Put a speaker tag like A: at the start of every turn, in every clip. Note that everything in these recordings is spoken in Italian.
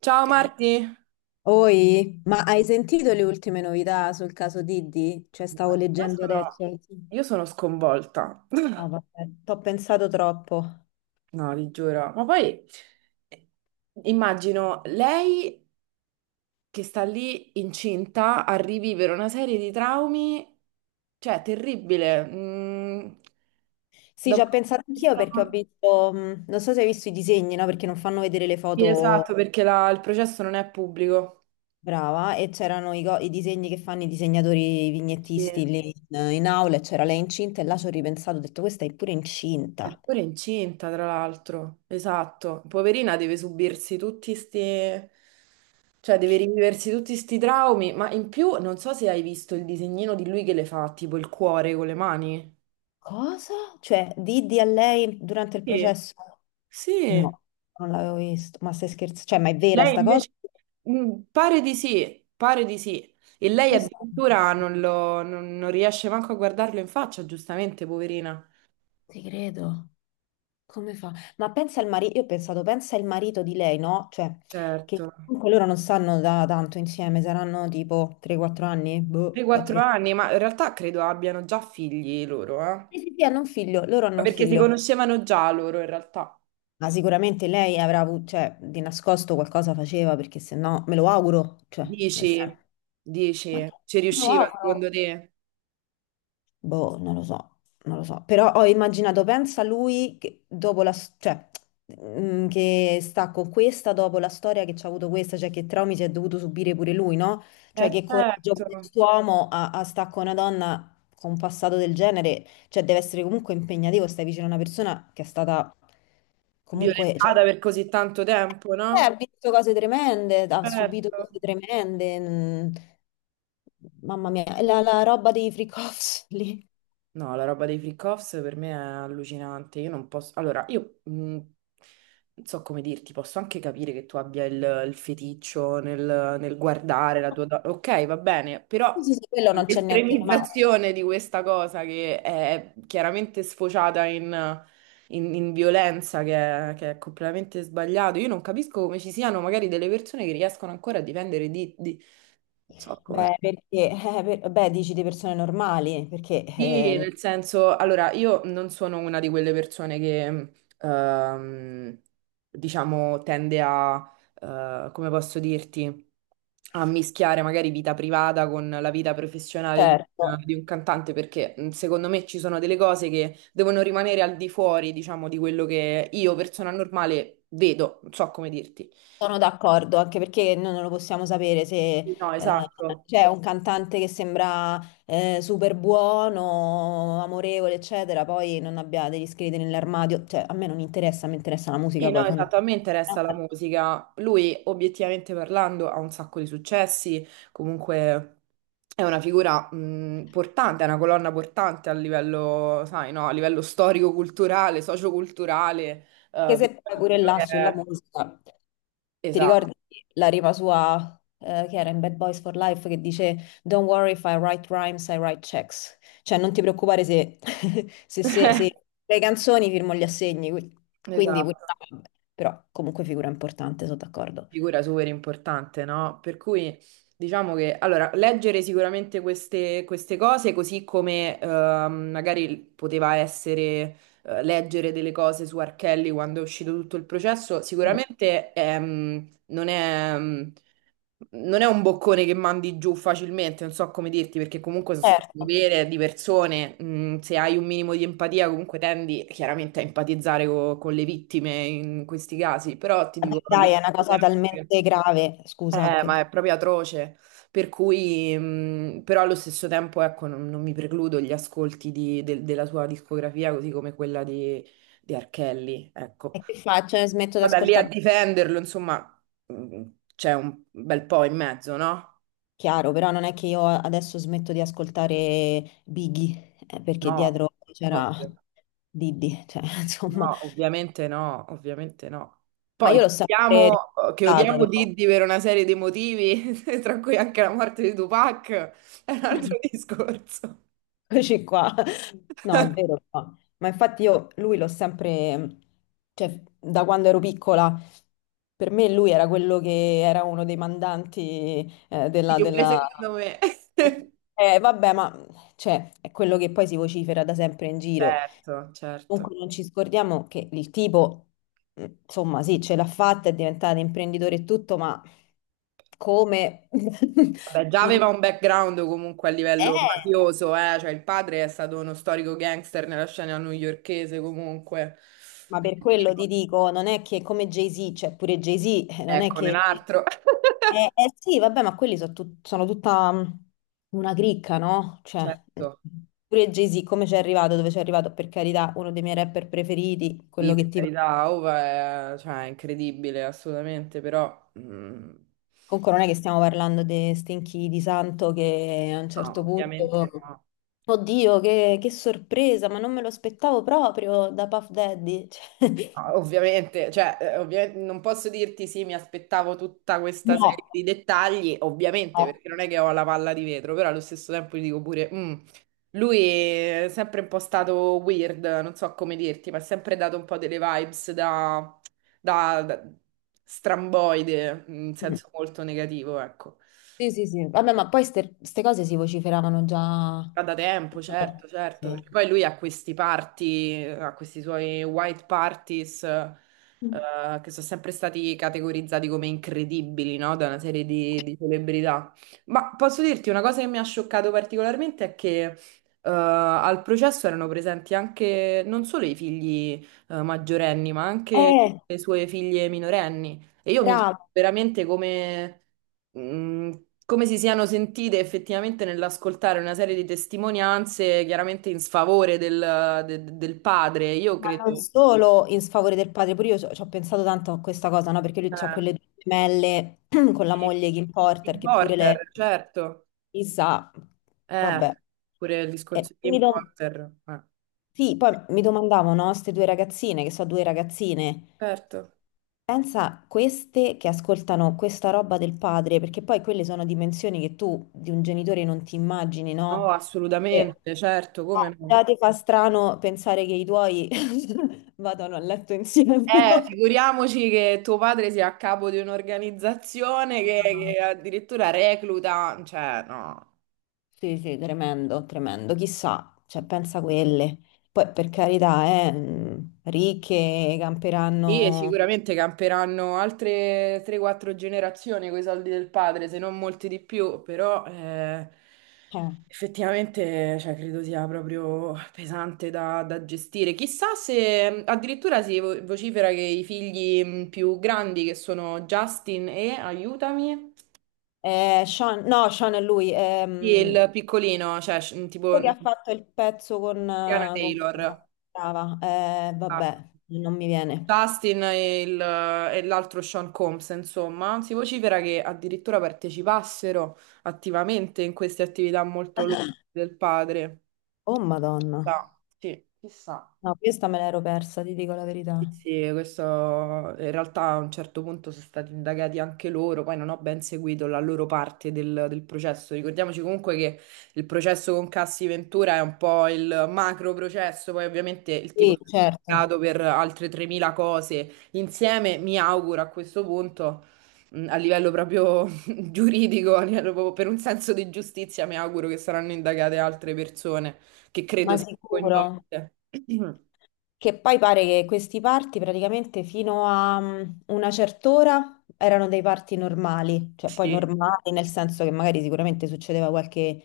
A: Ciao Marti.
B: Oi, ma hai sentito le ultime novità sul caso Diddy? Cioè, stavo
A: Io
B: leggendo
A: sono-
B: adesso. Sì.
A: io sono sconvolta.
B: No, vabbè, t'ho pensato troppo.
A: No, vi giuro. Ma poi eh, immagino lei che sta lì incinta a rivivere una serie di traumi, cioè terribile. Mm,
B: Sì,
A: da
B: ci
A: un
B: ho
A: punto
B: pensato
A: di
B: anch'io
A: vista-
B: perché ho visto, non so se hai visto i disegni, no? Perché non fanno vedere le
A: Sì, esatto,
B: foto,
A: perché il processo non è pubblico.
B: brava, e c'erano i disegni che fanno i disegnatori, i
A: Sì.
B: vignettisti lì in aula, e c'era lei incinta e là ci ho ripensato, ho detto, questa è pure
A: È
B: incinta.
A: pure incinta, tra l'altro. Esatto. Poverina deve subirsi tutti questi. Cioè, deve riviversi tutti sti traumi, ma in più non so se hai visto il disegnino di lui che le fa, tipo il cuore con le mani.
B: Cosa? Cioè, Diddy a lei durante il
A: Sì.
B: processo?
A: Sì,
B: No, non l'avevo visto, ma stai scherzando? Cioè, ma è vera
A: Lei
B: sta cosa?
A: invece. Pare di sì, pare di sì. E lei
B: Questa-
A: addirittura non, lo- non- non riesce manco a guardarlo in faccia, giustamente, poverina.
B: Ti credo, come fa? Ma pensa al marito, io ho pensato, pensa il marito di lei, no? Cioè,
A: Certo.
B: che comunque loro non stanno da tanto insieme, saranno tipo 3-4 anni, boh, 4...
A: 3-4
B: Sì,
A: anni, ma in realtà credo abbiano già figli loro, eh? Ma
B: sì, sì, hanno un figlio, loro hanno un
A: perché si
B: figlio,
A: conoscevano già loro, in realtà.
B: ma sicuramente lei avrà avuto, cioè, di nascosto qualcosa faceva, perché se no, me lo auguro, cioè, nel senso,
A: Dici,
B: ma
A: dici,
B: che-
A: ci
B: me lo
A: riusciva secondo
B: auguro.
A: te?
B: Boh, non lo so, non lo so. Però ho immaginato, pensa lui che cioè, che sta con questa dopo la storia che c'ha avuto questa, cioè che traumi si è dovuto subire pure lui, no?
A: Eh
B: Cioè che
A: certo.
B: coraggio quest'uomo a sta con una donna con un passato del genere, cioè, deve essere comunque impegnativo, stai vicino a una persona che è stata comunque, cioè,
A: Violentata per così tanto tempo,
B: ha
A: no?
B: visto cose tremende, ha subito
A: Certo.
B: cose tremende. Mm. Mamma mia, la roba dei freak offs lì.
A: No, la roba dei freak-offs per me è allucinante. Io non posso. Allora, io non so come dirti, posso anche capire che tu abbia il feticcio nel guardare la tua. Ok, va bene, però
B: Sì, sì, sì, quello non c'è niente di male.
A: l'estremizzazione di questa cosa che è chiaramente sfociata in violenza che è completamente sbagliato. Io non capisco come ci siano magari delle persone che riescono ancora a difendere . Non so
B: Beh,
A: come.
B: perché, beh, dici di persone normali, perché
A: Sì, nel senso, allora io non sono una di quelle persone che, ehm, diciamo, tende a, come posso dirti, a mischiare magari vita privata con la vita professionale di,
B: certo,
A: di un cantante, perché secondo me ci sono delle cose che devono rimanere al di fuori, diciamo, di quello che io, persona normale, vedo, non so come dirti.
B: sono d'accordo, anche perché noi non lo possiamo sapere se
A: No,
B: eh,
A: esatto.
B: c'è un cantante che sembra super buono, amorevole, eccetera, poi non abbia degli scheletri nell'armadio, cioè a me non interessa, mi interessa la
A: Sì,
B: musica
A: no,
B: poi
A: esatto, a me interessa la
B: fondamentalmente.
A: musica. Lui, obiettivamente parlando, ha un sacco di successi, comunque è una figura portante, è una colonna portante a livello, sai, no, a livello storico-culturale, socioculturale,
B: Anche se poi
A: per
B: pure
A: quello
B: là
A: che
B: sulla
A: è.
B: musica, ti
A: Esatto.
B: ricordi la rima sua che era in Bad Boys for Life che dice Don't worry if I write rhymes, I write checks. Cioè non ti preoccupare se, se le canzoni firmo gli assegni. Quindi, pure
A: Esatto.
B: là, però comunque figura importante, sono d'accordo.
A: Figura super importante, no? Per cui diciamo che allora, leggere sicuramente queste, queste cose, così come magari poteva essere leggere delle cose su Archelli quando è uscito tutto il processo,
B: Mm.
A: sicuramente non è un boccone che mandi giù facilmente, non so come dirti, perché comunque sono storie
B: Certo,
A: vere di persone, se hai un minimo di empatia comunque tendi chiaramente a empatizzare con le vittime in questi casi, però ti
B: vabbè,
A: dico... allo
B: dai, è una cosa
A: sì.
B: talmente grave, scusa, che,
A: Ma è proprio atroce, per cui, però allo stesso tempo, ecco, non mi precludo gli ascolti della sua discografia, così come quella di Archelli, ecco.
B: e che faccio? Smetto di
A: Poi da lì a
B: ascoltare.
A: difenderlo, insomma, mh, c'è un bel po' in mezzo, no?
B: Chiaro, però non è che io adesso smetto di ascoltare Biggie, perché
A: No,
B: dietro c'era
A: ovvio.
B: Diddy, cioè, insomma,
A: No, ovviamente no, ovviamente no.
B: ma
A: Poi
B: io
A: che
B: l'ho sempre
A: odiamo, che odiamo
B: ascoltato,
A: Diddy per una serie di motivi, tra cui anche la morte di Tupac, è un
B: però.
A: altro discorso.
B: Eccoci qua. No, è vero, però. Ma infatti io lui l'ho sempre, cioè, da quando ero piccola, per me lui era quello che era uno dei mandanti
A: Sì,
B: della,
A: pure
B: della...
A: secondo me.
B: Vabbè, ma cioè, è quello che poi si vocifera da sempre in giro.
A: Certo, certo.
B: Comunque non ci scordiamo che il tipo, insomma, sì, ce l'ha fatta, è diventato imprenditore e tutto, ma come?
A: Vabbè, già
B: Non-
A: aveva un background comunque a livello
B: Eh,
A: mafioso, eh? Cioè il padre è stato uno storico gangster nella scena newyorkese comunque.
B: ma per
A: Quindi,
B: quello
A: tipo,
B: ti dico, non è che come Jay-Z, cioè pure Jay-Z, non è
A: ecco, un
B: che...
A: altro.
B: Eh sì, vabbè, ma quelli sono tutta una cricca, no? Cioè, mh,
A: Certo,
B: pure Jay-Z, come ci è arrivato, dove ci è arrivato, per carità, uno dei miei rapper preferiti,
A: sì,
B: quello che
A: per
B: ti
A: carità, Ova è, cioè, è incredibile, assolutamente, però
B: comunque non è che stiamo parlando di stinchi di santo che a un
A: no,
B: certo
A: ovviamente
B: punto,
A: no.
B: oddio, che sorpresa, ma non me lo aspettavo proprio da Puff Daddy. Cioè,
A: Ah, ovviamente, cioè, ovviamente non posso dirti sì, mi aspettavo tutta questa serie
B: no,
A: di dettagli, ovviamente,
B: no.
A: perché non è che ho la palla di vetro, però allo stesso tempo gli dico pure, "Lui è sempre un po' stato weird, non so come dirti, ma ha sempre dato un po' delle vibes da, da stramboide, in
B: Mm.
A: senso molto negativo, ecco.
B: Sì, sì, sì. Vabbè, ma poi queste cose si vociferavano già.
A: Ah, da tempo, certo, certo,
B: Sì.
A: perché poi lui ha questi party, ha questi suoi white parties,
B: Mm.
A: che sono sempre stati categorizzati come incredibili, no? Da una serie di celebrità. Ma posso dirti una cosa che mi ha scioccato particolarmente è che, al processo erano presenti anche non solo i figli, maggiorenni, ma anche
B: Eh,
A: le sue figlie minorenni. E io mi chiedo
B: bravo.
A: veramente mh, come si siano sentite effettivamente nell'ascoltare una serie di testimonianze chiaramente in sfavore del padre. Io
B: Ma
A: credo.
B: non solo in sfavore del padre, pure io ci ho pensato tanto a questa cosa, no? Perché lui ha
A: Eh,
B: quelle due gemelle con la
A: sì,
B: moglie Kim Porter,
A: Tim
B: che pure lei,
A: Porter, certo.
B: chissà,
A: Eh,
B: vabbè.
A: pure il
B: E
A: discorso di
B: mi
A: Tim
B: dom-
A: Porter. Eh,
B: sì, poi mi domandavo, no, queste due ragazzine, che sono due ragazzine,
A: certo.
B: pensa queste che ascoltano questa roba del padre, perché poi quelle sono dimensioni che tu di un genitore non ti immagini,
A: No,
B: no? E,
A: assolutamente, certo, come
B: no,
A: no.
B: già ti fa strano pensare che i tuoi vadano a letto insieme, no?
A: Figuriamoci che tuo padre sia a capo di un'organizzazione che,
B: Ah,
A: che addirittura recluta, cioè, no.
B: sì, sì, tremendo, tremendo, chissà, cioè pensa a quelle. Poi per carità, ricche,
A: Sì, e
B: camperanno...
A: sicuramente camperanno altre 3-4 generazioni con i soldi del padre, se non molti di più, però effettivamente cioè, credo sia proprio pesante da gestire. Chissà se addirittura si vocifera che i figli più grandi, che sono Justin e, aiutami,
B: Sean, no, Sean è lui,
A: e il piccolino, cioè tipo
B: quello che ha fatto il pezzo
A: Tiana
B: con...
A: Taylor.
B: Brava,
A: Ah.
B: vabbè, non mi viene.
A: Justin e l'altro Sean Combs, insomma, si vocifera che addirittura partecipassero attivamente in queste attività molto lodevoli del padre.
B: Oh Madonna.
A: Chissà.
B: No, questa me l'ero persa, ti dico la verità.
A: Sì, sì, questo in realtà a un certo punto sono stati indagati anche loro, poi non ho ben seguito la loro parte del processo. Ricordiamoci comunque che il processo con Cassi Ventura è un po' il macro processo, poi ovviamente il tipo
B: Sì,
A: è
B: certo,
A: stato per altre 3.000 cose insieme, mi auguro a questo punto, a livello proprio giuridico, a livello proprio per un senso di giustizia, mi auguro che saranno indagate altre persone che
B: ma
A: credo siano
B: sicuro.
A: coinvolte.
B: Che poi pare che questi party praticamente fino a una certa ora erano dei party normali, cioè poi
A: Sì,
B: normali nel senso che magari sicuramente succedeva qualche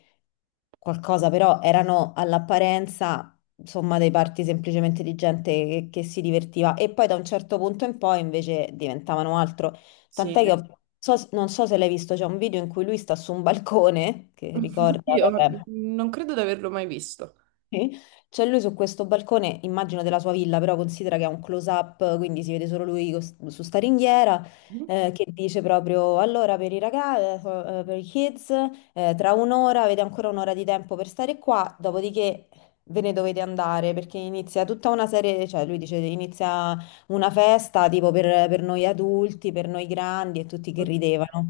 B: qualcosa, però erano all'apparenza insomma dei party semplicemente di gente che si divertiva e poi da un certo punto in poi invece diventavano altro. Tant'è
A: sì.
B: che non so se l'hai visto, c'è un video in cui lui sta su un balcone, che ricorda,
A: Io
B: vabbè.
A: non credo di averlo mai visto.
B: Sì. C'è lui su questo balcone, immagino della sua villa, però considera che è un close-up, quindi si vede solo lui su sta ringhiera,
A: Mhm.
B: che dice proprio, allora per i ragazzi, per i kids, tra un'ora, avete ancora un'ora di tempo per stare qua, dopodiché ve ne dovete andare, perché inizia tutta una serie, cioè lui dice, inizia una festa tipo per noi adulti, per noi grandi e tutti che
A: Oddio.
B: ridevano.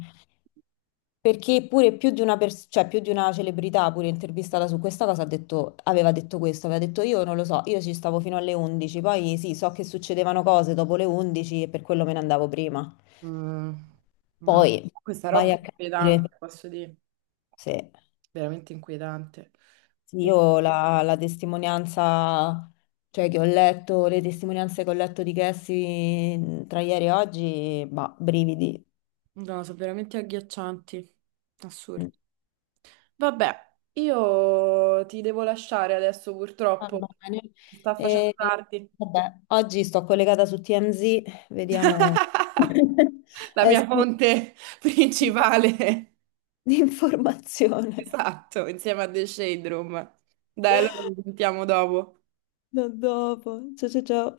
B: Perché pure più di una, cioè più di una celebrità, pure intervistata su questa cosa, ha detto, aveva detto questo, aveva detto io non lo so, io ci stavo fino alle 11, poi sì, so che succedevano cose dopo le 11 e per quello me ne andavo prima.
A: Mm, no,
B: Poi
A: questa roba
B: vai
A: è
B: a capire
A: inquietante, posso dire,
B: se
A: veramente inquietante.
B: sì,
A: E-
B: io la testimonianza, cioè che ho letto, le testimonianze che ho letto di Cassie tra ieri e oggi, bah, brividi.
A: no, sono veramente agghiaccianti, assurdi.
B: Mm.
A: Vabbè, io ti devo lasciare adesso
B: Va
A: purtroppo,
B: bene.
A: si sta facendo
B: E,
A: tardi.
B: vabbè, oggi sto collegata su TMZ, vediamo.
A: La
B: Eh
A: mia
B: sì,
A: fonte principale,
B: l'informazione.
A: esatto, insieme a The Shade Room. Dai, allora ci sentiamo dopo.
B: Da dopo. Ciao ciao ciao.